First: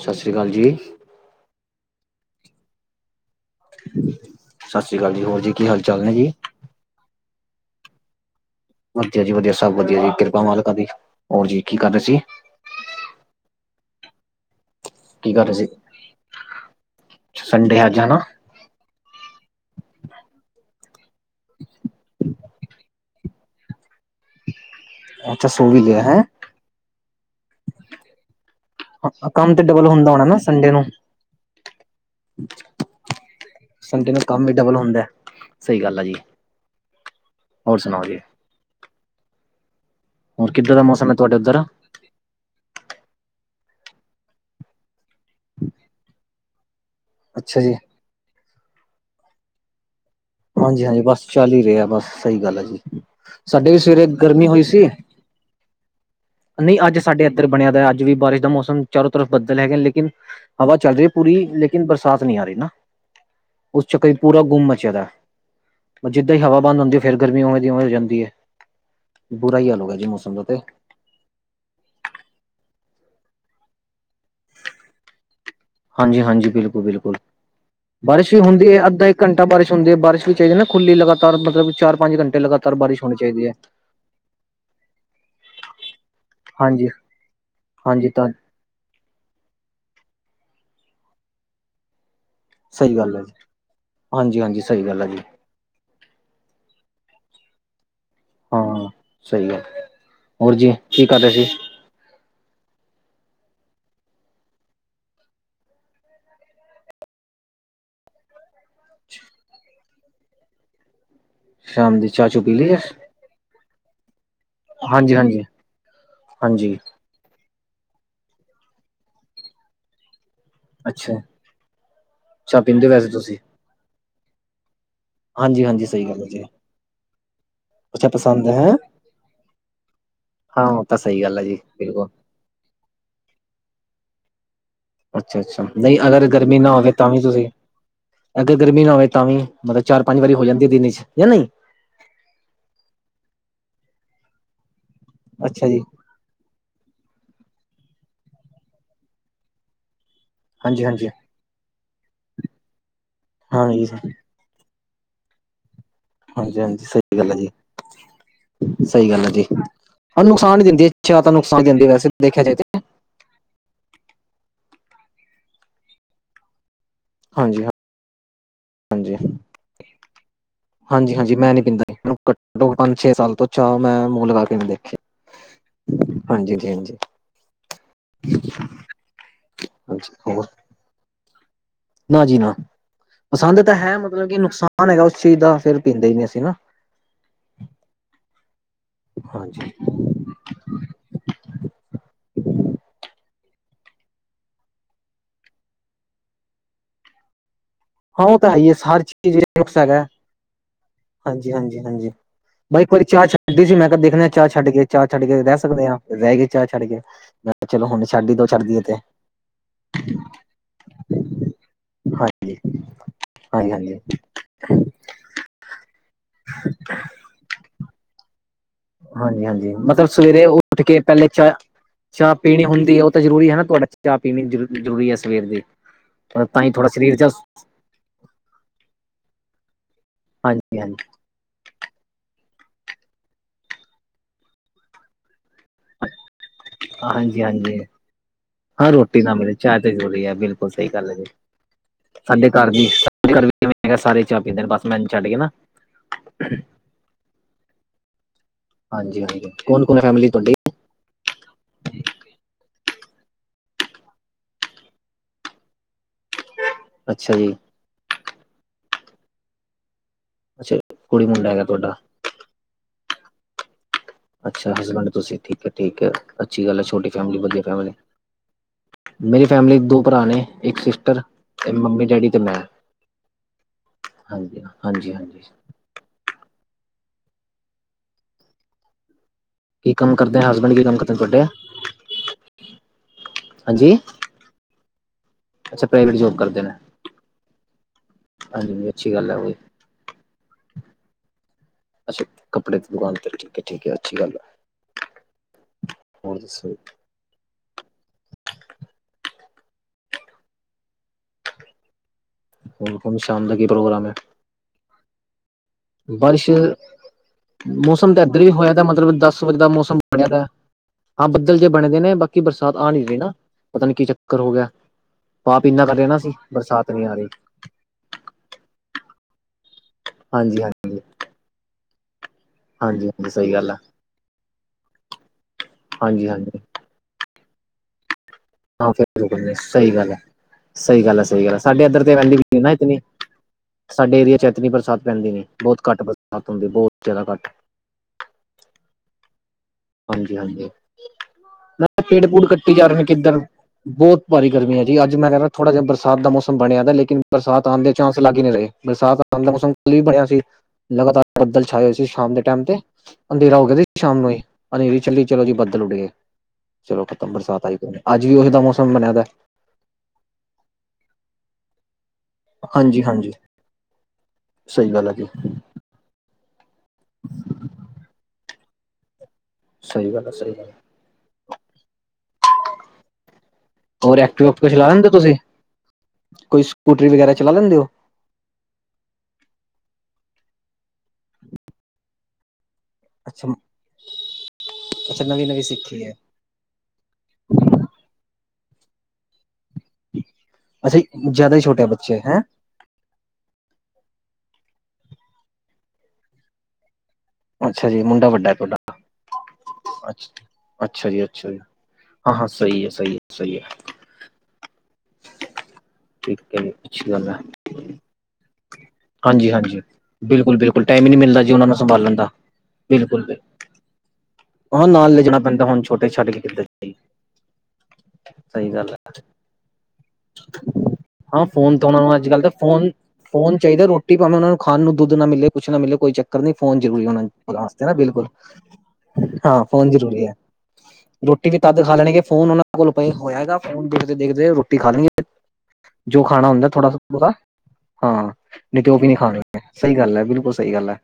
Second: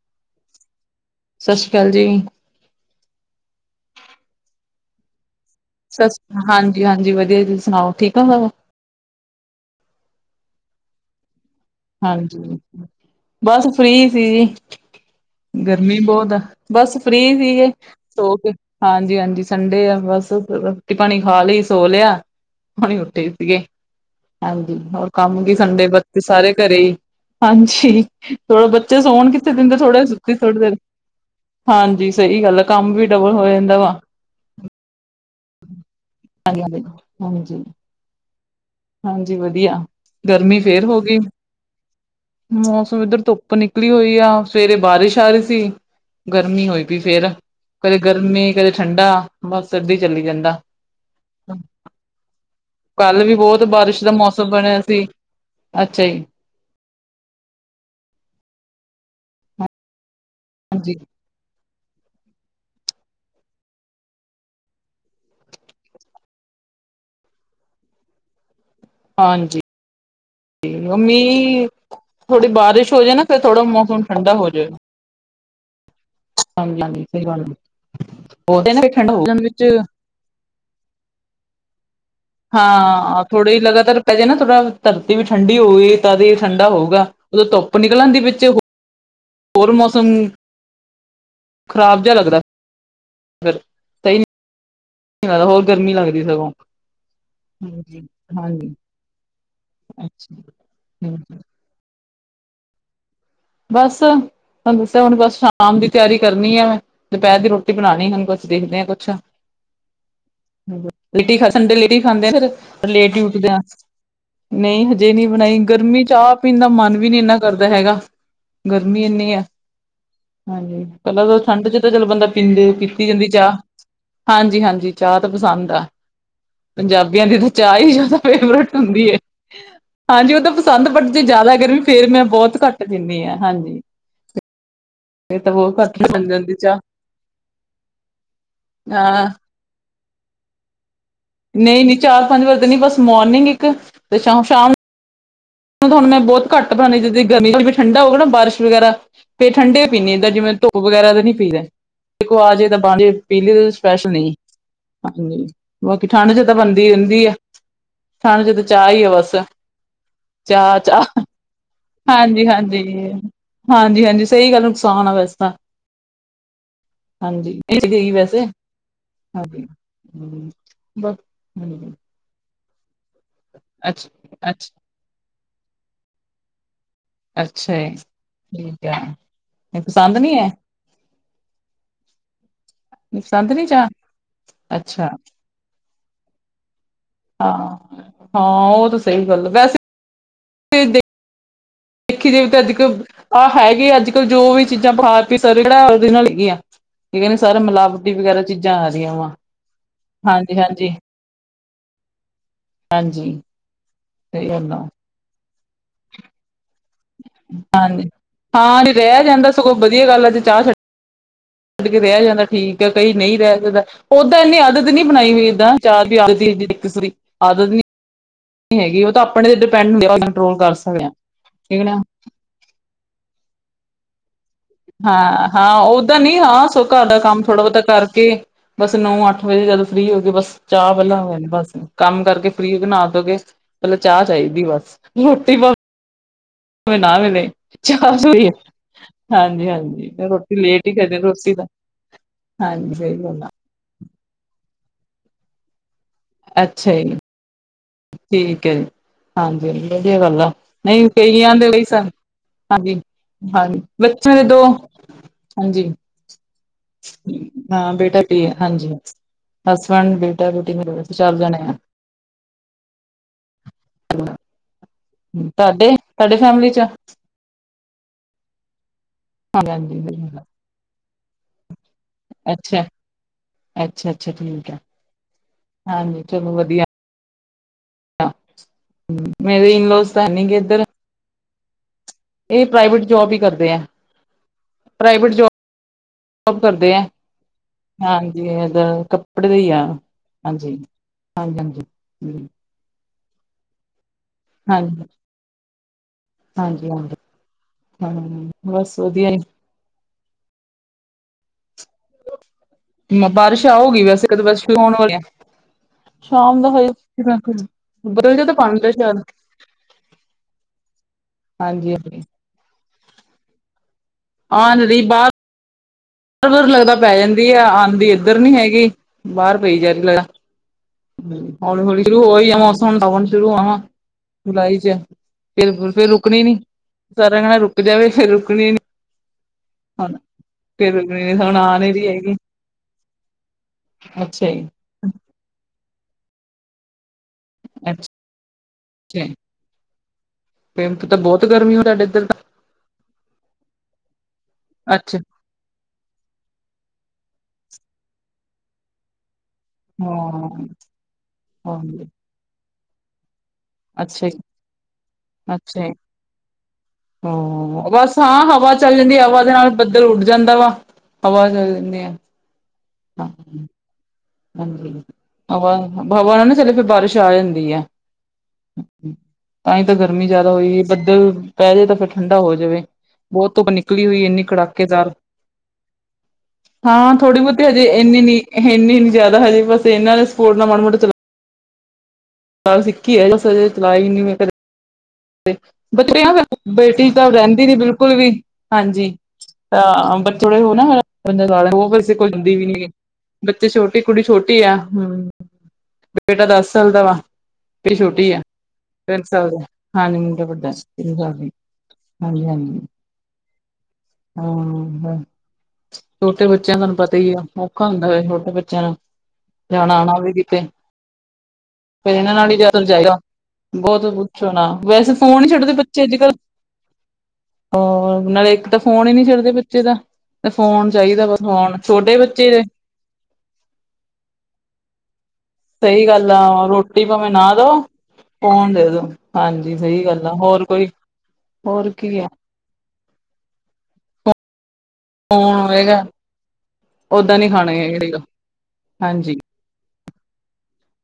ਸਾਸਰੀ ਅਕਾਲ ਜੀ। ਸਾਸਿ ਕਾਲ ਜੀ। ਸਤਿ ਸ੍ਰੀ ਅਕਾਲ ਜੀ, ਹੋਰ ਜੀ? ਕੀ ਹਾਲ ਚਾਲ ਨੇ ਸਾਸ ਜੀ? ਸੀ ਹਾਂ, ਹਾਂਜੀ-ਹਾਂਜੀ ਵਧੀਆ ਜ ਸੁਣਾਓ ਠੀਕ ਆ-ਆ-ਆ। ਵਧੀਆ ਜੀ ਵਧੀਆ, ਸਭ ਵਧੀਆ ਜੀ, ਕਿਰਪਾ ਮਾਲਕਾ ਦੀ। ਹੋਰ ਜੀ ਕੀ ਕਰ? ਰਹੇ ਸੀ, ਹਾਂਜੀ, ਬਸ ਫ੍ਰੀ ਸੀ ਕੀ ਕਰ ਰਹੇ ਜੀ। ਸੀ? ਗਰਮੀ ਬੋਹੋਤ ਆ, ਬਸ ਫ੍ਰਰੀ ਸੀ ਏਹ, ਸੰਡੇ ਹੈ ਅੱਜ ਹਨਾ, ਸੋ ਕੇ। ਹਾਂਜੀ-ਹਾਂਜੀ ਸੰਡੇ ਆ ਬਸ, ਰੋ ਰੋਟੀ ਪਾਣੀ ਖਾ ਲਈ ਸੋ ਲੇਆ। ਹੁਣਿ ਉੱਠੇ ਇ ਸੀਗੇ, ਹਾਂਜੀ ਹੋਰ ਕਾਮ ਅੱਛਾ ਕੀ ਸੋ ਵੀ ਸੰਡੇ ਲਿਆ ਬੱਚੇ ਹੈਂ। ਸਾਰੇ। ਘਰੇ ਈ, ਹਾਂਜੀ ਥੋੜਾ ਬੱਚੇ ਸੋਣ ਕਿੱਥੇ ਕੰਮ ਤੇ ਦਿੰਦੇ ਡਬਲ ਥੋੜਾ ਹੁੰਦਾ ਹੋਣਾ ਸੁੱਤੀ ਨਾ ਥੋੜੀ ਸੰਡੇ ਦੇਰ। ਨੂੰ, ਹਾਂਜੀ, ਸਹੀ ਗੱਲ ਐ ਕੰਮ ਵੀ ਡਬਲ ਹੋ ਜਾਂਦਾ ਵਾ। ਸੰਡੇ ਨੂੰ ਕੰਮ ਵੀ ਡਬਲ ਹੁੰਦਾ ਐ, ਸਹੀ ਗੱਲ ਆ ਜੀ। ਹਾਂਜੀ-ਹਾਂਜੀ, ਹਾਂਜੀ, ਹੋਰ ਸੁਣਾਓ ਜੀ, ਹਾਂਜੀ ਵਧੀਆ। ਹੋਰ ਗਰਮੀ ਕਿੱਦਾਂ ਦਾ ਫੇਰ ਹੋ ਮੌਸਮ ਹੈ ਗੀ? ਤੁਹਾਡੇ ਉੱਧਰ? ਮੌਸਮ ਇੱਧਰ ਧੁੱਪ ਨਿਕਲੀ ਹੋਈ ਆ, ਸਵੇਰੇ ਬਾਰਿਸ਼ ਆ ਰਹੀ ਸੀ, ਗਰਮੀ ਹੋਈ। ਵੀ ਫੇਰ, ਅੱਛਾ ਜੀ, ਕਦੇ ਗਰਮੀ-ਕਦੇ ਠੰਡਾ, ਬਸ ਏਦੇ ਹੀ ਚੱਲੀ ਜਾਂਦਾ। ਹਾਂਜੀ-ਹਾਂਜੀ ਬਾਸ ਚੱਲ ਈ ਰੇਆ ਬਸ, ਸਈ ਗੱਲ ਐ ਜੀ, ਕੱਲ ਬਹੁਤ ਸਾਡੇ ਵੀ ਬਾਰਿਸ਼ ਸਵੇਰੇ ਦਾ ਗਰਮੀ ਮੌਸਮ ਹੋਈ ਬਣਿਆ ਸੀ ਅੱਛਾ ਜੀ। ਨਹੀਂ ਆਜ ਸਾਡੇ ਏਧਰ ਬਣੇਆ ਦਾ ਏ ਆਜ ਵੀ ਬਾਰਿਸ਼ ਦਾ ਮੌਸਮ, ਚਾਰੋ ਤਰਫ਼ ਬੱਦਲ ਹੈਗਾ ਲੇਕਿਨ ਹਵਾ ਹਾਂਜੀ। ਚੱਲ ਰਹੀ ਪੂਰੀ ਲੇਕਿਨ ਬਰਸਾਤ ਨਹੀਂ ਆ ਰਹੀ ਨਾ ਉਸ ਚੱਕਰ ਚ ਪੂਰਾ ਗੁੰਮ ਮਚਿਆ ਦਾ। ਪਰ ਜਿੱਦਾਂ ਹੀ ਹਵਾ ਬਾਂਦ ਹੁੰਦੀ ਏ ਫੇਰ ਗਰਮੀ ਉਵੇਂ ਦੀ ਉਵੇਂ ਹੋ ਜਾਂਦੀ ਏ, ਬੁਰਾ ਹਾਂਜੀ ਹੀ ਹਾਲ ਹੋ ਗਿਆ ਜੀ ਮੌਸਮ ਦਾ ਤੇ। [unintelligible] ਥੋੜੀ ਬਾਰਿਸ਼ ਹੋ ਜਾਏ ਨਾ ਫਿਰ ਥੋੜਾ ਮੌਸਮ ਠੰਡਾ ਹੋ ਜੇ। ਹਾਂਜੀ-ਹਾਂਜੀ ਹਾਂਜੀ ਬਿਲਕੁਲ-ਬਿਲਕੁਲ ਸਹੀ ਗੱਲ ਹੈ। ਬਾਰਿਸ਼ ਵੀ ਹੁੰਦੀ ਉਹਦੇ ਏ, ਨਾ ਅੱਧਾ ਠੰਡਾ ਇੱਕ ਹੋ ਜਾਣ ਕੰਟਾ ਵਿੱਚ ਬਾਰਿਸ਼ ਹੁੰਦੀ ਏ, ਬਾਰਿਸ਼ ਵੀ ਚਾਹੀਦਾ ਨਾ ਖੁੱਲੀ ਲਗਾਤਾਰ ਮਤਲਬ ਚਾਰ ਪੰਜ ਘੰ ਹਾਂ ਥੋੜ੍ਹੇ ਜ ਲਗਾਤਾਰ ਪੈ ਜਾ ਨਾ ਥੋੜਾ ਧਰਤੀ ਵੀ ਠੰਡੀ ਹੋਏ, ਤਾਦ ਏ ਠੰਡਾ ਹਾਂਜੀ ਹੋਊਗਾ। ਉਹਦੋਂ ਧੁੱਪ ਨਿਕਲ ਹਾਂਜੀ ਆਂਦੀ ਤਾਂ ਪੀਚੇ ਹੋਰ ਮੌਸਮ, ਖ਼ਰਾਬ ਜੇਆ ਲੱਗਦਾ ਏ। ਸਹੀ ਗੱਲ ਐ ਜੀ, ਹਾਂਜੀ-ਹਾਂਜੀ ਸਹੀ ਗੱਲ ਏ ਜੀ। ਏਦਾਂ ਹੋਰ ਗਰਮੀ ਲੱਗਦੀ ਸਗੋਂ। ਹਾਂਜੀ ਹਾਂ ਸਹੀ ਗੱਲ ਅੱਛਾ ਹੋਰ ਜੀ ਕੀ ਕਰ ਰਹੇ ਸੀ। ਬਾਸ ਤੁਹਾਨੂੰ ਦੱਸੇਆ ਹੁਣ ਬਸ ਸ਼ਾਮ ਦੀ ਤਿਆਰੀ ਕਰਨੀ ਏ ਮੈਂ। ਦੋਪੈਹਰ ਦੀ ਰੋਟੀ ਬਣਾਣੀ ਹੁਣ ਕੁਛ, ਦੇਖਦੇ ਹਾਂ ਕੁਛ। [inaudible] [unintelligible] ਲੇਟ ਈ ਖਾ, ਸੰਡੇ ਲੇਟ ਸ਼ਾਮ ਈ ਦੀ ਚਾਹ ਖਾਂਦੇ ਨੇ ਚੂ ਤੇ, ਪੀ ਲਈ ਹੈ ਲੇਟ ਈ ਉੱਠਦੇ ਆ। ਨਈ ਹਜੇ ਹਾਂਜੀ ਨਹੀਂ ਹਾਂਜੀ ਬਣਾਈ, ਗਰਮੀ ਚਾਹ ਪੀਣ ਦਾ ਹਾਂਜੀ ਮਨ ਵੀ ਨਈ ਨਾ ਕਰਦਾ ਹੈਗਾ। ਗਰਮੀ ਇੰਨੀ ਐ। ਹਾਂਜੀ ਅੱਛਾ ਪੈਲਾਂ ਜਦੋਂ ਠੰਡ ਚ ਤਾਂ ਚਲ ਬੰਦਾ ਚਾਹ ਪੀਂਦੇ, ਪੀਤੀ ਵੈਸੇ ਜਾਂਦੀ ਤੁਸੀਂ ਚਾਹ ਹਾਂਜੀ -ਹਾਂਜੀ ਚਾਹ ਤਾਂ ਹਾਂਜੀ ਪਸੰਦ ਹਾਂਜੀ ਆ। ਸਹੀ ਗੱਲ ਹੈ ਜੀ ਪੰਜਾਬੀਆਂ ਦੀ ਤੇ ਚਾਹ ਹੀ ਅੱਛਾ ਜ਼ਆਦਾ ਪਸੰਦ ਹੈ ਫੇਵਰਟ ਹੁੰਦੀ ਏ। ਹਾਂਜੀ ਉਹ ਤਾਂ ਹਾਂ ਪਸੰਦ ਬਟ ਸਹੀ ਜੇ ਗੱਲ ਹੈ ਜੀ ਜ਼ੇਆਦਾ ਗਰਮੀ ਬਿਲਕੁਲ ਫੇਰ ਮੈਂ ਬੌਹਤ ਘੱਟ ਪਿੰਨੀ ਆ ਹਾਂਜੀ। ਇਹ ਤਾਂ ਅੱਛਾ-ਅੱਛਾ ਬਹੁਤ ਨਹੀਂ ਘੱਟ ਅਗਰ ਪਸੰਦ ਜਾਂਦੀ ਗਰਮੀ ਨਾ ਚਾਹ ਹੋਵੇ ਤਾਂ ਵੀ ਤੁਸੀਂ, ਅਗਰ ਗਰਮੀ ਨਾ ਹੋਵੇ ਤਾਂ ਹਾਂ ਵੀ ਮਤਲਬ ਚਾਰ ਪੰਜ ਵਾਰੀ ਹੋ ਜਾਂਦੀ ਦਿਨ ਇੱਚ ਯਾ ਨਹੀ? ਨਈ-ਨਈ ਚਾਰ ਪੰਜ ਵਾਰੀ ਤੇ ਨਈ ਬਸ ਮੋਰਨਿੰਗ ਇੱਕ, ਤੇ ਸ਼ਾਮ-ਸ਼ਾਮ ਅੱਛਾ ਜੀ। ਹੁਣ ਮੈਂ ਬੌਤ ਘਾਟ ਬਾਣੀ ਜਿੱ ਗਰਮੀ ਚ ਠੰਡਾ ਹੋਉਗਾ ਨਾ ਬਾਰਿਸ਼ ਵਗੈਰਾ, ਫੇ ਠੰਡੇ ਪੀਣੀ ਆ ਤਾਂ ਜਿਵੇੰ ਟੋ ਹਾਂਜੀ ਹਾਂਜੀ ਵਗੈਰਾ ਦਾ ਨੀ ਪੀ ਦਾਏ, ਇੱਕੋ ਆ ਜਾਏ ਤਾ ਪਾਲੀ ਪੀਲੇ ਦੇ ਹਾਂਜੀ ਸਪੈਸ਼ਲ ਨਈ, ਹਾਂਜੀ। ਬਾਕੀ ਠਾਂਡ ਚ ਤਾਂ ਹਾਂਜੀ ਹਾਂਜੀ ਬਣਦੀ ਸਹੀ ਰੇਂਦੀ ਗੱਲ ਐ, ਹੈ ਜੀ ਠਾਂਡ ਚ ਤੇ ਚਾਹ ਈ ਏ ਸਹੀ ਗੱਲ ਹੈ ਬਸ। ਜੀ ਹਾਂ ਨੁਕਸਾਨ ਹੀ ਚਾਹ, ਦਿੰਦੀ ਹੈ ਚਾਹ ਤਾਂ ਨੁਕਸਾਨ ਦਿੰਦੀ ਵੈਸੇ ਦੇਖਿਆ ਹਾਂਜੀ, ਜਾਏ ਤੇ ਹਾਂਜੀ ਹਾਂਜੀ, ਹਾਂਜੀ ਸਹੀ ਗੱਲ ਨੁਕਸਾਨ ਆ ਵੈਸ ਤਾਂ ਹਾਂਜੀ, ਇਹ ਗਈ ਵੈਸੇ ਹਾਂਜੀ ਹਾਂਜੀ, ਹੂ ਹਾਂਜੀ ਬਸ ਹਾਂਜੀ ਮੈਂ ਨੀ ਹੂ ਪੀਂਦਾ ਘੱਟੋ -ਘਟ ਪੰਜ -ਛੇ ਸਾਲ ਤੋਂ ਚਾਹ ਮੈਂ ਮੂੰਹ ਲਗਾ ਅੱਛਾ ਕੇ ਨਹੀਂ ਅੱਛ ਦੇਖਿਆ। ਹਾਂਜੀ ਜੀ ਹਾਂਜੀ। ਅੱਛਾ ਜੀ, ਠੀਕ ਆ, ਇਹ ਹਾਂਜੀ ਪਸੰਦ ਨਹੀਂ ਹੋਰ ਹੈ। ਨਾ ਜੀ ਨਾ ਪਸੰਦ ਨੀ ਤਾਂ ਚਾਹ ਹੈ, ਮਤਲਬ ਕਿ ਨੁਕਸਾਨ ਹੈਗਾ ਅੱਛਾ ਉਸ ਚੀਜ਼ ਦਾ, ਫਿਰ ਪੀਂਦੇ ਹੀ ਨੀ ਅਸੀਂ ਨਾ। ਹਾਂ, ਹਾਂ ਉਹ ਤਾਂ ਸਹੀ ਗੱਲ ਹਾਂਜੀ ਵੈਸੇ ਦੇਖੀ ਜਾਵੇ ਤਾਂ ਅੱਜ ਕੱਲ ਆਹ ਹੈਗੇ ਅੱਜ ਕੱਲ ਜੋ ਵੀ ਚੀਜ਼ਾਂ ਬਹਾਰ [unintelligible] ਜਿਹੜਾ ਉਹਦੇ ਨਾਲ ਹੈਗੀਆਂ। ਇਹ ਨੀ ਸਾਰੇ ਮਿਲਾਵ ਹਾਂ ਤਾਂ ਹੈਈਏ ਸਰ ਚੀਜ਼ੁਕਸਗਾ ਹੈ। ਹਾਂਜੀ-ਹਾਂਜੀ, ਹਾਂਜੀ, ਹਾਂਜੀ, ਹਾਂਜੀ ਬਈ ਏਕ ਹਾਂਜੀ ਵਾਰੀ ਚਾਹ ਹਾਂਜੀ ਛੱਡੀ ਸੀ ਮੈਂ ਕਿਹਾ ਦੇਖਨੇ ਆ ਚਾਹ ਸਹੀ ਛੱਡ ਗੱਲ ਕੇ ਆ ਚਾਹ ਛੱਡ ਕੇ ਰਹਿ ਸਕਦੇ ਆ ਰਹਿਗੇ ਚਾਹ ਛੱਡ ਕੇ ਮੈਂ ਕਿਹਾ ਚਲੋ ਹੁਣ ਹਾਂਜੀ ਛੱਡ ਹੀ ਦੋ ਛੱਡ ਦਈਏ ਤੇ [unintelligible] ਸਗੋਂ ਵਧੀਆ ਗੱਲ ਆ ਜੇ ਚਾਹ ਛੱਡ ਛੱਡ ਕੇ ਰਹਿ ਜਾਂਦਾ ਹਾਂਜੀ ਠੀਕ ਹੈ, ਕਈ ਨਹੀਂ ਰਹਿ ਹਾਂਜੀ ਜਾਂਦਾ ਹਾਂਜੀ ਓਦਾਂ ਇੰਨੀ ਆਦਤ ਨਹੀਂ ਬਣਾਈ ਹੋਈ ਇੱਦਾਂ ਚਾਹ ਦੀ [unintelligible] ਆਦਤ ਨੀ ਹੈਗੀ ਉਹ ਤਾਂ ਹਾਂਜੀ ਆਪਣੇ ਤੇ ਹਾਂਜੀ ਡਿਪੈਂਡ ਹੁੰਦੀ ਮਤਲਬ ਸਵੇਰੇ ਕੰਟਰੋਲ ਕਰ ਉੱਠ ਕੇ ਸਕਦੇ ਪਹਿਲੇ ਚਾਹ ਠੀਕ ਨਾ। ਚਾਹ ਪੀਣੀ ਹੁੰਦੀ ਹੈ, ਉਹ ਤਾਂ ਜ਼ਰੂਰੀ ਹੈ ਨਾ ਤੁਹਾਡਾ ਚਾਹ ਪੀਣੀ ਜ਼ਰੂਰੀ ਹੈ ਸਵੇਰ ਹਾਂ, ਦੀ ਹਾਂ ਓਦਾਂ ਨੀ ਮਤਲਬ ਤਾਂ ਹਾਂ ਹੀ ਸੋ ਥੋੜਾ ਘਰ ਸਰੀਰ ਦਾ ਚ ਕੰਮ ਥੋੜ੍ਹਾ ਬਹੁਤਾ ਕਰਕੇ ਬਸ ਨੌ ਅੱਠ ਵਜੇ ਜਦੋਂ ਫ੍ਰਰੀ ਹੋ ਕੇ ਬਸ ਹਾਂਜੀ ਚਾਹ ਹਾਂਜੀ ਪਹਿਲਾ ਹੋਇਆ ਬਸ ਕੰਮ ਕਰਕੇ ਫਰੀ ਹੋ ਕੇ ਨਾਹ ਧੋ ਕੇ ਪਹਿਲੋ ਚਾਹ ਚਾਹੀਦੀ ਬਸ ਰੋਟੀ [inaudible] ਕੁਜ ਨਾ ਮਿਲੇ ਹਾਂਜੀ ਚਾਹ ਜਰੂਰੀ ਏ ਹਾਂ ਰੋਟੀ ਨਾਲ ਮਿਲੇ ਹਾਂਜੀ, ਚਾਹ ਤੇ ਹਾਂਜੀ ਜ਼ਰੂਰੀ ਫੇਰ ਹੈ ਰੋਟੀ ਬਿਲਕੁਲ ਲੇਟ ਸਹੀ ਈ ਗੱਲ ਹੈ ਕਰਦੇ ਜੀ [unintelligible] [unintelligible] ਅੱਛਾ ਜੀ ਠੀਕ ਹੈ, ਜੀ ਹਾਂਜੀ, ਕੌਣ ਹਾਂਜੀ ਕੌਣ ਵਧੀਆ ਫੈਮਿਲੀ ਗੱਲ ਆ। ਤੁਹਾਡੀ ਨਹੀਂ ਕਈਆਂ ਦੇ [unintelligible] ਹਾਂਜੀ, ਹਾਂਜੀ ਬੱਚਿਆਂ ਦੇ ਦੋ ਹਾਂਜੀ। ਅੱਛਾ ਜੀ ਹਾਂ ਬੇਟਾ [unintelligible] ਹੈ ਹਾਂਜੀ ਹਸਬੈਂਡ ਬੇ ਅੱਛਾ [unintelligible] ਕੁੜੀ ਚਾਰ ਮੁੰਡਾ ਜਾਣੇ ਹੈਗਾ ਆ। ਤੁਹਾਡਾ ਅੱਛਾ ਹਸਬੈਂਡ ਤੁਸੀਂ ਠੀਕ ਹੈ, ਤੁਹਾਡੇ ਠੀਕ ਹੈ ਤੁਹਾਡੇ ਅੱਛੀ ਫੈਮਿਲੀ ਗੱਲ ਚ ਹੈ ਛੋਟੀ ਫੈਮਲੀ ਵਧੀਆ ਫੈਮਲੀ। ਮੇਰੀ ਫੈਮਲੀ ਹਾਂਜੀ, ਦੋ ਭਰਾ ਹਾਂਜੀ ਨੇ ਇੱਕ ਸਿਸਟਰ ਅਤੇ ਮੰਮੀ ਡੈਡੀ ਤੇ ਮੈਂ ਅੱਛਾ, ਅੱਛਾ, ਅੱਛਾ ਹਾਂਜੀ, ਠੀਕ ਹੈ, ਹਾਂਜੀ, ਹਾਂਜੀ। ਹਾਂਜੀ ਚਲੋ ਵਧੀਆ। ਮੇਰੇ ਇਨ ਕੀ ਲਾਜ਼ ਕੰਮ ਤਾ ਹੈ ਕਰਦੇ ਨੇ ਨੀ ਗੇ ਇਧਰ [unintelligible] ਇਹ ਪ੍ਰਾਈਵੇਟ ਜੋਬ ਹੀ ਕਰਦੇ ਹੈ, ਹਾਂਜੀ ਪ੍ਰਾਈਵੇਟ ਜੋਬ ਅੱਛਾ ਪ੍ਰਾਈਵੇਟ ਜੋਬ [unintelligible] ਨੇ ਕਰਦੇ ਆ ਹਾਂਜੀ ਇਦ ਅੱਛੀ ਗੱਲ ਹੈ ਕੱਪੜੇ ਉਹ ਦਾ ਹੀ ਆ। ਹਾਂਜੀ, ਹਾਂਜੀ, ਹਾਂਜੀ। ਅੱਛਾ ਕੱਪੜੇ ਦੀ ਦੁਕਾਨ ਤੇ ਠੀਕ ਹੈ, ਠੀਕ ਹੈ ਅੱਛੀ ਗੱਲ ਹੈ। ਹਾਂਜੀ, ਹੋਰ ਦੱਸੋ ਹਾਂਜੀ, ਹਾਂਜੀ ਹਾਂ ਬਸ ਵਧੀਆ ਹੀ। ਹੋਰ ਹੁਣ ਸ਼ਾਮ ਦਾ ਬਾਰਿਸ਼ ਕੀ ਆਊਗੀ ਪ੍ਰੋਗਰਾਮ ਹੈ ਵੈਸੇ [unintelligible] ਸ਼ੂਰੂ ਹੋਣ ਵਾਲੀ ਆ। ਬਾਰਿਸ਼ ਸ਼ਾਮ ਦਾ ਹਜੇ ਮੌਸਮ ਤਾਂ ਬਦਲ ਇੱਧਰ ਜਾ ਵੀ ਹੋਇਆ ਦਾ, ਤਾਂ ਪਾਂਦਾ ਮਤਲਬ ਸ਼ਾਇਦ ਦਸ ਮੌਸਮ ਬਣਿਆ ਦਾ ਹਾਂ ਬੱਦਲ ਜੇ ਹਾਂਜੀ, ਬਣੇਦੇ ਨੇ ਹਾਂਜੀ ਬਾਕੀ ਬਰਸਾਤ ਆ ਨੀ ਰਹੀ ਨਾ ਪਤਾ ਨੀ ਕੀ ਚੱਕ ਚੱਕਰ ਹੋ ਗਿਆ ਹਾਂ ਜਿਹੜੀ ਬਾਹਰ ਪਾਪ ਇੰਨਾ ਕਰ ਰਹੇ ਨਾ ਅਸੀਂ ਬਰਸਾਤ ਨਹੀਂ ਆ ਰਹੀ [unintelligible] ਹਾਂਜੀ, ਹਾਂਜੀ। ਹੋਲੀ, ਹੋਲੀ ਸ਼ੂਰੂ ਹੋਈ ਹੈ ਮੋਸਮ ਸਾਵਣ ਹਾਂਜੀ-ਹਾਂਜੀ ਸ਼ੁਰੂ ਸਹੀ ਹੋਣ ਗੱਲ ਆ ਵਾਲਾ। ਜੁਲਾਈ ਚ ਫੇਰ ਫੇਰ ਰੁਕਣੀ ਨੀ ਹਾਂਜੀ-ਹਾਂਜੀ ਸਾਰੇ ਕਹਿਣਾ ਰੁਕ ਜਾਵੇ ਫੇਰ ਰ ਰੁਕਣੀ ਨੀ। [unintelligible] ਸਹੀ ਗੱਲ ਹੈ ਹੁਣ ਫਿਰ ਸਹੀ ਗੱਲ ਹੈ ਰੁਕਣੀ ਨੀ ਸਹੀ ਹੁਣ ਗੱਲ ਆ ਸਾਡੇ ਨੀ ਇੱਧਰ ਰਹੀ ਤੇ ਹੈਗੀ ਵੈਲਯੂ ਹੀ ਨੀ ਨਾ ਇਤਨੀ। ਸਾਡੇ ਏਰੀਏ ਚ ਅੱਛਾ ਜੀ ਇਤਨੀ ਬਰਸਾਤ ਪੈਂਦੀ ਨੇ ਬਹੁਤ ਘੱਟ ਬਰਸਾਤ ਹੁੰਦੀ ਬਹੁਤ ਜ਼ਿਆਦਾ ਘੱਟ। [inaudible] ਹਾਂਜੀ ਹਾਂਜੀ। ਫਿਰ ਤਾਂ ਬਹੁਤ ਗਰਮੀ ਹੋ ਨਾਲੇ ਤੁਹਾਡੇ ਇੱਧਰ ਪੇੜ ਤਾਂ ਪੂੜ ਕੱਟੀ ਜਾ ਰਹੇ ਨੇ ਕਿੱਧਰ ਬਹੁਤ ਭਾਰੀ ਗਰਮੀ ਹੈ ਜੀ ਅੱਛਾ ਅੱਜ ਮੈਂ ਕਹਿ ਰਿਹਾ ਥੋੜ੍ਹਾ ਜਾ ਬਰਸਾਤ ਦਾ ਮੌਸਮ ਬਣਿਆ ਦਾ ਲੇਕਿਨ ਬਰਸਤ ਆਣ ਦੇ ਚਾਂਸ ਲਗ ਹੀ ਨਹੀਂ ਰਹੇ ਬਰਸਾਤ ਆਨ ਦਾ ਮੌਸਮ ਮੀਹ ਬਣਿਆ ਸੀ ਹਾਂ ਲਗਾਤਾਰ ਬੱਦਲ ਛਾਏ ਹੋਏ ਸੀ ਹਾਂਜੀ, ਸ਼ਾਮ ਦੇ ਟਾਈਮ ਤੇ ਅੰਧੇਰਾ ਹੋ ਗਿਆ ਸੀ ਸ਼ਾਮ ਅੱਛਾ ਨੂੰ ਜੀ, ਹੀ। ਹਨੇਰੀ ਚੱਲੀ ਚਲੋ ਬੱਦਲ ਅੱਛਾ ਉੱਡ ਜੀ, ਗਏ ਚਲੋ ਖਤਮ ਬਰਸਾਤ ਆਈ ਹਾਂ ਬਸ ਅੱਜ ਵੀ ਹਾਂ ਉਹੀ ਦਾ ਹਵਾ ਮੌਸਮ ਚੱਲ ਬਣਿਆ ਜਾਂਦੀ ਦਾ ਹਵਾ ਉਹਦੇ ਨਾਲ ਬੱਦਲ ਉੱਡ ਜਾਂਦਾ ਵਾ ਹਵਾ ਚਲ ਜਾਂਦੀ ਆ। ਹਾਂਜੀ ਹਾਂ ਹਾਂਜੀ। ਹਾਂਜੀ ਹਵਾ ਹਵਾ ਨਾ ਨਾ ਚਲੇ ਫਿਰ ਬਾਰਿਸ਼ ਆ ਜਾਂਦੀ ਆ। ਤਾਂ ਹੀ ਤਾਂ ਸਹੀ ਗੱਲ ਗਰਮੀ ਹੈ ਜਿਆਦਾ ਸਹੀ ਹੋਈ ਗੱਲ ਹੁਈ ਏ ਬੱਦਲ ਪੈ ਜਾਏ ਤਾਂ ਫੇਰ ਠੰਢਾ ਹੋ ਜਾਵੇ ਬਹੁਤ ਧੁੱਪ ਨ ਨਿਕਲੀ ਹੋਰ ਹੋਈ ਇੰਨੀ ਐਕਟਿਵਾ ਕੁਛ ਚਲਾ ਲੈਂਦੇ ਕੜਾਕੇਦਾਰ ਹੋ ਤੁਸੀਂ ਕੋਈ ਸਕੂਟਰੀ ਹਾਂ ਵਗੈਰਾ ਥੋੜੀ ਚਲਾ ਬਹੁਤੀ ਲੈਂਦੇ ਹਜੇ ਹੋ ਇੰਨੀ ਨੀ ਇੰਨੀ ਨੀ ਜ਼ਿਆਦਾ ਹਜੇ ਬੱਸ ਇਹਨਾਂ ਨੇ ਸਪੋਰਟ [unintelligible] ਕੱਲ ਸਿੱਖੀ ਅੱਛਾ [unintelligible] ਚਲਾਈ ਨੀ ਮੈਂ ਕਦੇ ਅੱਛਾ ਨਵੀਂ ਨਵੀਂ ਸਿੱਖੀ ਹੈ ਬੱਚੇ ਬੇਟੀ ਤਾਂ ਰਹਿੰਦੀ ਨੀ ਬਿਲਕੁਲ ਵੀ ਹਾਂਜੀ। ਤਾਂ ਬਸ ਥੋੜੇ ਓ ਅੱਛਾ ਨਾ ਜੀ, ਜ਼ਿਆਦਾ ਹੀ ਸਾਲ ਛੋਟੇ ਉਹ ਵੈਸੇ ਬੱਚੇ ਕੋਈ ਹੈਂ ਹੁੰਦੀ ਵੀ ਨੀ ਬੱਚੇ ਛੋਟੀ ਕੁੜੀ ਛੋਟੀ ਆ ਹਮ ਬੇਟਾ ਦਸ ਸਾਲ ਦਾ ਵਾ। ਅੱਛਾ ਤੇ ਜੀ ਮੁੰਡਾ ਛੋਟੀ ਆ ਵੱਡਾ ਹੈ ਤੁਹਾਡਾ ਦਸ ਸਾਲ ਦਾ ਹਾਂਜੀ ਮੁੰਡਾ ਅੱਛਾ ਵੱਡਾ ਅੱਛਾ ਜੀ ਅੱਛਾ ਜੀ ਹਾਂ ਹਾਂਜੀ-ਹਾਂਜੀ, ਹਾਂ ਸਹੀ ਹੈ ਸਹੀ ਹੈ ਸਹੀ ਹੈ ਹਾਂ। ਠੀਕ ਛੋਟੇ ਹੈ ਜੀ ਬੱਚਿਆਂ ਦਾ ਤੁਹਾਨੂੰ ਅੱਛੀ ਪਤਾ ਗੱਲ ਹੀ, ਹੈ ਆ ਔਖਾ ਹੁੰਦਾ ਛੋਟੇ ਬੱਚਿਆਂ ਦਾ। ਹਾਂਜੀ -ਹਾਂਜੀ, ਬਿਲਕੁਲ- ਬਿਲਕੁਲ ਟਾਈਮ ਹੀ ਨਹੀਂ ਮਿਲਦਾ ਜੀ ਉਹਨਾਂ ਨੂੰ ਸੰਭਾਲਣ ਦਾ। ਉਧਰ ਜਾਏਗਾ, ਬਿਲਕੁਲ ਬਿਲ ਬਹੁਤ ਪੁੱਛੋ ਨਾ ਹਾਂ ਨਾਲ ਵੈਸੇ ਲਿਜਾਣਾ ਫੋਨ ਨ ਪੈਂਦਾ ਛੱਡਦੇ ਹੁਣ ਬੱਚੇ ਛੋਟੇ ਅੱਜ ਛੱਡ ਕੱਲ ਕੇ ਕਿੱਦਾਂ ਜਾਈਏ ਹੋਰ, ਨਾਲੇ ਇੱਕ ਸਹੀ ਤਾਂ ਗੱਲ ਹੈ ਫੋਨ ਹੀ ਨਹੀਂ ਛੱਡਦੇ ਬੱਚੇ ਤਾ। ਤੇ ਫੋਨ ਚਾਹੀਦਾ ਵਾ ਹਾਂ ਫੋਨ ਤਾਂ ਉਹਨਾਂ ਨੂੰ ਛੋਟੇ ਅੱਜ ਕੱਲ੍ਹ ਬੱਚੇ ਤਾਂ ਜੇ ਫੋਨ ਫੋਨ ਚਾਹੀਦਾ ਰੋਟੀ ਭਾਵੇਂ ਉਹਨਾਂ ਨੂੰ ਖਾਣ ਨੂੰ ਦੁੱਧ ਨਾ ਮਿਲੇ ਕੁਛ ਨਾ ਮਿਲੇ ਸਹੀ ਕੋਈ ਗੱਲ ਚੱਕਰ ਨਹੀਂ ਆ ਫੋਨ ਰੋਟੀ ਜਰੂਰੀ ਹੋਨਾ ਭਾਵੇਂ ਦੋ ਰਾਸਤੇ ਨਾ ਬਿਲਕੁਲ ਫੋਨ ਦੇ ਦੋ ਹਾਂ। ਹਾਂਜੀ ਫੋਨ ਸਹੀ ਗੱਲ ਜ਼ਰੂਰੀ ਆ ਹੈ ਹੋਰ ਕੋਈ ਰੋਟੀ ਵੀ ਤਦ ਹੋਰ ਖਾ ਕੀ ਲੈਣਗੇ ਆ ਫੋਨ ਉਹਨਾਂ [unintelligible] ਫੋਨ ਦੇਖਦੇ ਦੇਖਦੇ ਰੋਟੀ ਖਾ ਲੈਂਗੇ ਫੋਨ ਹੋਇਗਾ ਔ ਖਾਣਾ ਹੁੰਦਾ ਥੋੜਾ ਬਹੁਤਾ ਹਾਂ ਨਹੀਂ ਤੇ ਉਹ ਵੀ ਨਹੀਂ ਹਾਂਜੀ ਖਾਣ ਗੇ, ਸਹੀ ਗੱਲ ਹੈ ਬਿਲਕੁਲ ਸਹੀ ਗੱਲ ਹੈ।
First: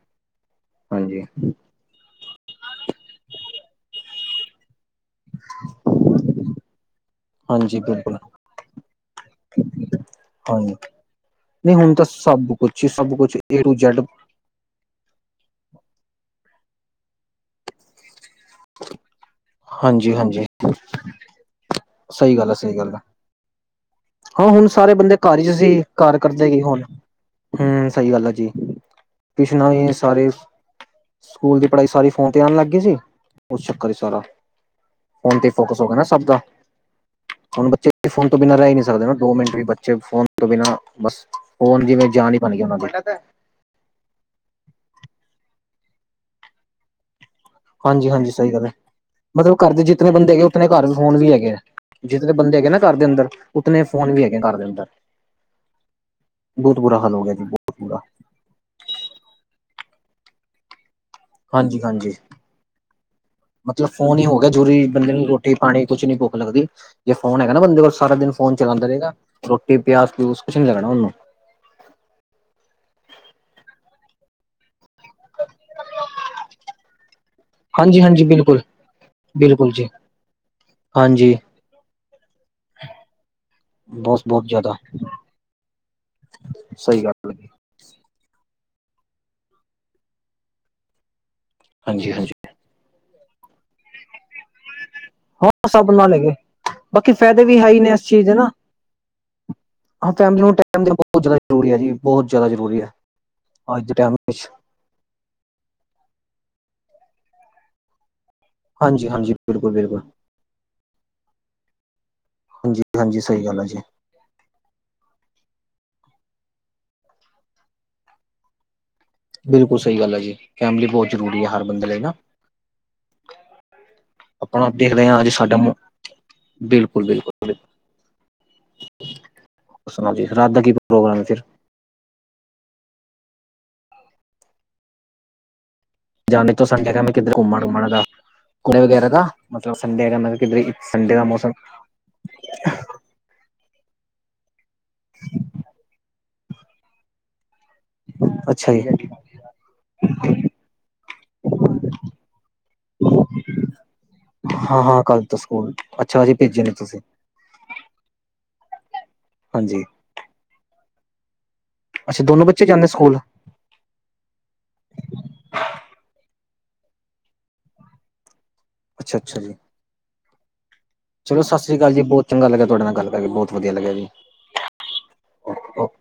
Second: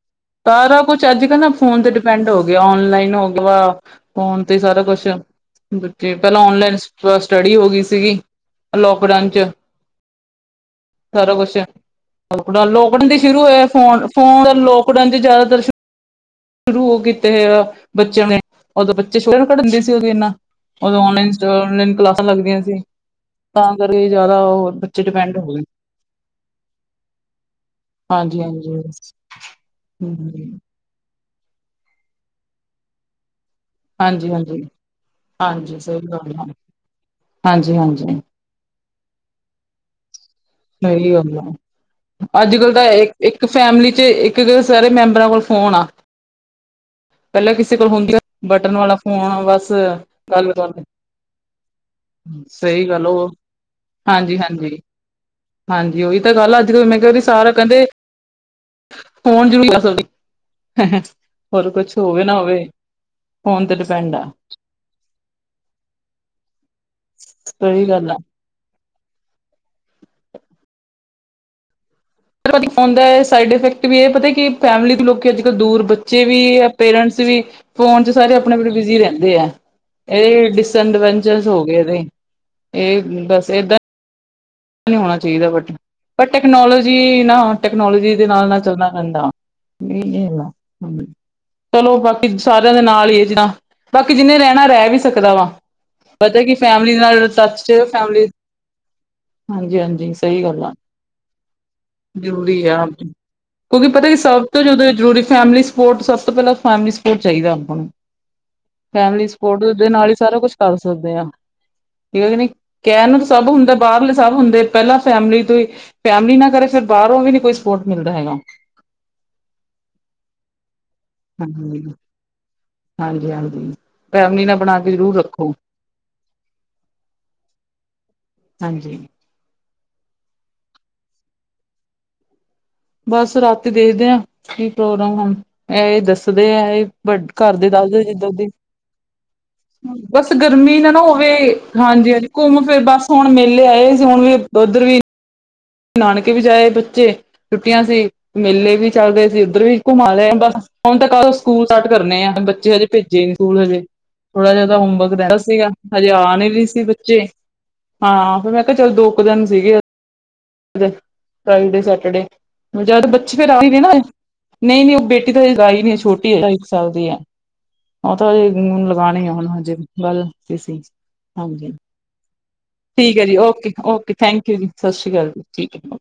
ਸਾਰਾ ਕੁਛ ਹਾਂਜੀ ਅੱਜ ਕੱਲ੍ਹ ਨਾ ਫੋਨ ਤੇ ਡਿਪੈਂਡ ਹੋ ਗਿਆ ਔਨਲਾਈਨ ਹੋ ਗਿਆ ਵਾ ਫੋਨ ਤੇ ਸਾਰਾ ਕੁਛ ਬੱਚੇ ਪਹਿਲਾਂ ਓਨਲਾਈਨ ਸਟਡੀ ਹੋ ਹਾਂਜੀ ਗਈ ਸੀਗੀ ਬਿਲਕੁਲ ਐ ਲੌਕਡਾਊਨ ਚ ਹਾਂਜੀ ਸਾਰਾ ਕੁਛ ਨਹੀਂ ਹੁਣ ਤਾਂ ਲੋਕ ਸਭ ਕੁਛ ਹੀ ਲੋਕਡਾਊਨ ਸਭ ਤੇ ਕੁਛ ਸ਼ੁਰੂ ਏ ਹੋਇਆ ਟੂ ਜੈਡ ਫੋਨ, ਫੋਨ ਲੋਕ ਲੋਕਡਾਓਨ ਚ ਜਿਆਦਾ ਤ ਸ਼ੁਰੂ ਕੀਤੇ ਹੈ ਬੱਚਿਆਂ ਦੇ ਉਦੋਂ ਬੱਚੇ ਛੋਟੇ [unintelligible] ਹਾਂਜੀ ਇਨਾ ਹਾਂਜੀ ਉਦੋਂ ਉਨਲਾਈਨ ਉਨਲਾਈਨ ਕਲਾਸਾਂ ਸਹੀ ਗੱਲ ਹੈ ਲੱਗਦੀਆਂ ਸਹੀ ਸੀ। ਗੱਲ ਹੈ ਤਾਂ ਕਰਕੇ ਜ਼ਿਆਦਾ ਹਾਂ ਹੁਣ ਉਹ ਸਾਰੇ ਬੱਚੇ ਬੰਦੇ ਡਿਪੈਂਡ ਘਰ ਚ ਹੋ ਗਏ। ਸੀ, ਘਰ ਕਰਦੇ ਕੀ ਹੁਣ? ਹੂੰ ਸਹੀ ਗੱਲ ਹੈ ਹਾਂਜੀ ਜੀ ਹਾਂਜੀ ਹੂੰ ਟਿਊਸ਼ਣਾ ਵੀ ਸਾਰੇ ਸਕੂਲ ਦੀ ਪੜ੍ਹਾਈ ਸਾਰੀ ਫੋਨ ਤੇ ਆਉਣ ਲੱਗ ਗਈ ਸੀ ਉਸ ਚੱਕਰ ਹੀ ਸਾਰਾ ਹਾਂਜੀ ਹਾਂਜੀ ਫੋਨ ਤੇ ਹਾਂਜੀ ਫੋਕਸ ਹੋ ਗਿਆ ਸਹੀ ਨਾ ਸਭ ਗੱਲ ਦਾ ਆ ਹੁਣ ਹਾਂਜੀ ਬੱਚੇ ਹਾਂਜੀ ਫੋਨ ਤੋਂ ਬਿਨਾਂ ਰਹਿ ਹੀ ਨੀ ਸਕਦੇ ਨਾ ਦੋ ਮਿੰਟ ਵੀ ਬੱਚੇ ਫੋਨ ਤੋਂ ਬਿਨਾਂ ਸਹੀ ਬਸ ਗੱਲ ਆ ਫੋਨ ਜਿਵੇਂ ਜਾਨ ਈ [unintelligible] ਅੱਜ ਬਨਗੀ ਕੱਲ ਉਹਨਾਂ ਤਾਂ ਦੀ। ਇੱਕ ਇੱਕ ਫੈਮਿਲੀ ਚ ਇੱਕ ਇੱਕ ਸਾਰੇ ਮੈਂਬਰਾਂ ਕੋਲ ਫੋਨ ਆ। ਪਹਿਲਾਂ ਕਿਸੇ [inaudible] ਕੋਲ ਹੁੰਦੀ ਹਾਂਜੀ-ਹਾਂਜੀ ਸਹੀ ਗੱਲ ਹੈ ਬਟਨ ਵਾਲਾ ਫੋਨ ਮਤਲਬ ਬਸ ਘਰ ਦੇ ਜਿਤਨੇ ਬੰਦੇ ਹੈਗੇ ਗੱਲ ਉਤਣੇ ਕਰ ਘਰ ਵਿੱਚ ਫੋਨ ਵੀ ਹੈਗੇ ਆ। ਜਿਤਨੇ ਬੰਦੇ ਹੈਗੇ ਨਾ ਸਹੀ ਘਰ ਦੇ ਗੱਲ ਅੰਦਰ ਉਹ ਉਤਨੇ ਫੋਨ ਵੀ ਹਾਂਜੀ ਹੈਗੇ ਘਰ ਦੇ ਹਾਂਜੀ ਅੰਦਰ। ਹਾਂਜੀ ਉਹੀ ਤਾਂ ਗੱਲ ਆ, ਅੱਜ ਬਹੁਤ ਕੱਲ ਮੈਂ ਬੁਰਾ ਕਿਹਾ ਹਾਲ ਵੀ ਹੋ ਗਿਆ ਜੀ ਸਾਰਾ ਬਹੁਤ ਕਹਿੰਦੇ ਬੁਰਾ [unintelligible] ਹੋਰ ਹਾਂਜੀ ਕੁਛ ਹਾਂਜੀ ਹੋਵੇ ਨਾ ਹੋਵੇ। ਤੇ ਮਤਲਬ ਡਿਪੈਂਡ ਫੋਨ ਹੀ ਆ ਹੋ ਗਿਆ ਜ਼ਰੂਰੀ ਬੰਦੇ ਨੂੰ ਰੋਟੀ, ਪਾਣੀ ਕੁਛ ਨੀ ਭੁੱਖ ਲੱਗਦੀ। ਜੇ ਫੋਨ ਹੈਗਾ ਨਾ ਬੰਦੇ ਸਹੀ ਕੋਲ ਗੱਲ ਸਾਰਾ ਆ ਦਿਨ ਫੋਨ ਚਲਾਂਦਾ ਰਹੇਗਾ ਰੋਟੀ ਪਿਆਜ ਪਿਊਜ ਕੁਛ ਨੀ ਲੱਗਣਾ ਉਹਨੂੰ। [unintelligible] ਸਾਈਡ ਇਫੈਕਟ ਵੀ ਇਹ ਪਤਾ ਕਿ ਫੈਮਿਲੀ ਤੋਂ ਲੋਕ ਅੱਜ ਕੱਲ ਦੂਰ ਬੱਚੇ ਵੀ ਪੇਰੈਂਟਸ ਵੀ ਹਾਂਜੀ ਫੋਨ ਚ ਹਾਂਜੀ ਸਾਰੇ ਆਪਣੇ ਬਿਲਕੁਲ ਆਪਣੇ ਬਿਜ਼ੀ ਰਹਿੰਦੇ ਆ। ਬਿਲਕੁਲ ਜੀ ਇਹ ਹਾਂਜੀ ਡਿਸਡਵੈਂਚਰਸ ਹੋ ਗਏ ਇਹਦੇ ਇਹ ਬਸ ਏਦਾਂ ਬਹੁਤ ਬਹੁਤ ਜ਼ਿਆਦਾ। ਨਹੀਂ ਹੋਣਾ ਚਾਹੀਦਾ ਬਟ ਪਰ ਸਹੀ ਟੈਕਨੋਲੋਜੀ ਗੱਲ ਨਾ ਹੈ। ਟੈਕਨੋਲੋਜੀ ਦੇ ਨਾਲ ਨਾਲ ਚੱਲਣਾ ਪੈਂਦਾ [unintelligible] ਚਲੋ ਹਾਂਜੀ ਹਾਂਜੀ ਬਾਕੀ ਸਾਰਿਆਂ ਦੇ ਨਾਲ ਹੀ ਆ [unintelligible] ਬਾਕੀ ਜਿੰਨੇ ਰਹਿਣਾ ਰਹਿ ਵੀ ਸਕਦਾ ਵਾ ਹਾਂ ਸਭ ਨਾਲ ਹੈਗੇ ਪਤਾ ਕਿ ਫੈਮਿਲੀ ਬਾਕੀ ਨਾਲ ਫਾਇਦੇ ਵੀ ਟੱਚ ਹੈ ਹੀ ਚ ਨੇ ਇਸ ਚੀਜ਼ ਫੈਮਿਲੀ ਦੇ ਨਾ ਹਾਂਜੀ ਹਾਂਜੀ, ਹਾਂ ਫੈਮਿਲੀ ਸਹੀ ਨੂੰ ਗੱਲ ਆ ਟਾਈਮ ਦੇਣਾ ਬਹੁਤ ਜ਼ਿਆਦਾ ਜ਼ਰੂਰੀ ਹੈ ਜੀ ਬਹੁਤ ਜ਼ਿਆਦਾ ਜ਼ਰੂਰੀ ਆ ਹੈ ਆਪ ਅੱਜ ਕਿਉਂਕਿ ਦੇ ਪਤਾ ਟਾਈਮ ਕਿ ਸਭ ਵਿੱਚ ਤੋਂ ਜ਼ਿਆਦਾ ਜ਼ਰੂਰੀ ਫੈਮਿਲੀ ਸਪੋਰਟ ਸਭ ਤੋਂ ਪਹਿਲਾਂ ਫੈਮਿਲੀ ਸਪੋਰਟ ਚਾਹੀਦਾ ਆਪਾਂ ਨੂੰ ਹਾਂਜੀ ਫੈਮਿਲੀ ਹਾਂਜੀ ਸਪੋਰਟ ਬਿਲਕੁਲ ਦੇ ਬਿਲਕੁਲ ਨਾਲ ਹੀ ਸਾਰਾ ਕੁਛ ਕਰ ਸਕਦੇ ਹਾਂ ਠੀਕ ਆ ਕੇ ਨਹੀਂ ਹਾਂਜੀ ਕਹਿਣ ਹਾਂਜੀ ਨੂੰ ਸਹੀ ਸਭ ਗੱਲ ਹੈ ਹੁੰਦਾ। ਜੀ ਲੇ ਸਭ ਹੁੰਦੇ ਪਹਿਲਾਂ ਫੈਮਿਲੀ ਤੋਂ ਫੈਮਲੀ ਨਾ ਕਰੇ ਫਿਰ ਬਾਹਰੋਂ ਵੀ ਨੀ ਕੋਈ ਸਪੋਰਟ ਮਿਲਦਾ ਹੈਗਾ। ਬਿਲਕੁਲ ਸਹੀ ਗੱਲ ਆ ਜੀ ਫੈਮਿਲੀ ਬਹੁਤ ਜ਼ਰੂਰੀ ਆ ਹਰ ਹਾਂਜੀ ਬੰਦੇ ਲਈ ਨਾ ਹਾਂਜੀ ਹਾਂਜੀ, ਫੈਮਲੀ ਨਾਲ ਆਪਣਾ ਬਣਾ ਕੇ ਦੇਖਦੇ ਜ਼ਰੂਰ ਹਾਂ ਅੱਜ ਰੱਖੋ। ਸਾਡਾ ਮੌ- ਬਿਲਕੁਲ ਬਿਲਕੁਲ ਬ ਹਾਂਜੀ। ਸੁਣਾਓ ਜੀ ਰਾਤ ਦਾ ਕੀ ਪ੍ਰੋਗਰਾਮ ਐ ਫਿਰ? ਬਸ ਰਾਤੀ ਦੇਖਦੇ ਆ ਕੀ ਪ੍ਰੋਗਰਾਮ ਹੁਣ ਇਹ ਦੱਸ ਦੇ ਜਾਣੇ ਤੋਂ ਐ ਸੰਡੇ ਦਾ ਮੈਂ ਕਿੱਧਰ ਘੁੰਮਣ ਘਰਦੇ ਘੁੰਮਣ ਦਾ ਦੱਸਦੇ ਜਿੱਧਰ ਦੀ ਘੁੰਮਣ ਵਗੈਰਾ ਦਾ ਮਤਲਬ ਸੰਡੇ ਦਾ ਬਸ ਮੈਂ ਕਿਧਰੇ ਗਰਮੀ ਨਾ ਨਾ ਸੰਡੇ ਦਾ ਹੋਵੇ ਮੌਸਮ ਹਾਂਜੀ ਹਾਂਜੀ ਘੁੰਮ ਫਿਰ ਬਸ ਹੁਣ ਮੇਲੇ ਆਏ ਸੀ ਹੁਣ ਵੀ ਉੱਧਰ ਵੀ ਨਾਨਕੇ ਵੀ ਜਾ ਆਏ ਬੱਚੇ ਛੁੱਟੀਆਂ ਸੀ। ਅੱਛਾ ਮੇਲੇ ਜੀ ਵੀ ਚੱਲਦੇ ਸੀ ਉੱਧਰ ਵੀ ਘੁੰਮਾ ਲਏ ਬਸ ਹੁਣ ਤਾਂ ਕੱਲ ਸਕੂਲ ਸਟਾਰਟ ਕਰਨੇ ਆ ਬੱਚੇ ਹਜੇ ਭੇਜੇ ਨੀ। ਸਕੂਲ ਹਜੇ ਥੋੜ੍ਹਾ ਜਾ ਤਾਂ ਹਾਂ ਹਾਂ ਹੋਮਵਰਕ ਕੱਲ ਰਹਿੰਦਾ ਤੋਂ ਸੀਗਾ ਸਕੂਲ ਹਜੇ ਅੱਛਾ ਜੀ ਆਣੇ ਭੇਜੇ ਵੀ ਨੇ ਸੀ ਤੁਸੀਂ ਬੱਚੇ। ਹਾਂ ਫਿਰ ਮੈਂ ਕਿਹਾ ਚੱਲ ਦੋ ਕੁ ਦਿਨ ਸੀਗੇ ਹਾਂਜੀ ਫਰਾਈਡੇ, ਅੱਛਾ ਸੈਟਰਡੇ ਦੋਨੋਂ ਬੱਚੇ ਜਾਂਦੇ ਜਦ ਸਕੂਲ ਬੱਚੇ ਫਿਰ ਆਹੀ ਨੇ ਨਾ ਨਹੀਂ ਨਹੀਂ ਉਹ ਬੇਟੀ ਤਾਂ ਹਲੇ ਲਾਈ ਨੀ ਛੋਟੀ ਇੱਕ ਸਾਲ ਦੀ ਐ। ਉਹ ਤਾਂ ਅੱਛਾ ਲਗਾਣੀ ਆ ਅੱਛਾ ਹੁਣ ਜੀ ਹਜੇ ਗੱਲ ਕੀਤੀ ਸੀ। ਚਲੋ ਸਤਿ ਹਾਂਜੀ ਸ੍ਰੀ ਅਕਾਲ ਜੀ ਬਹੁਤ ਚੰਗਾ ਲੱਗਿਆ ਤੁਹਾਡੇ ਨਾਲ ਗੱਲ ਠੀਕ ਐ ਕਰਕੇ ਜੀ ਬਹੁਤ ਵਧੀਆ ਓਕੇ ਲੱਗਿਆ ਜੀ। ਓਕੇ ਥੈਂਕ ਯੂ ਜੀ ਸਤਿ ਸ਼੍ਰੀ ਅਕਾਲ ਜੀ ਠੀਕ ਹੈ।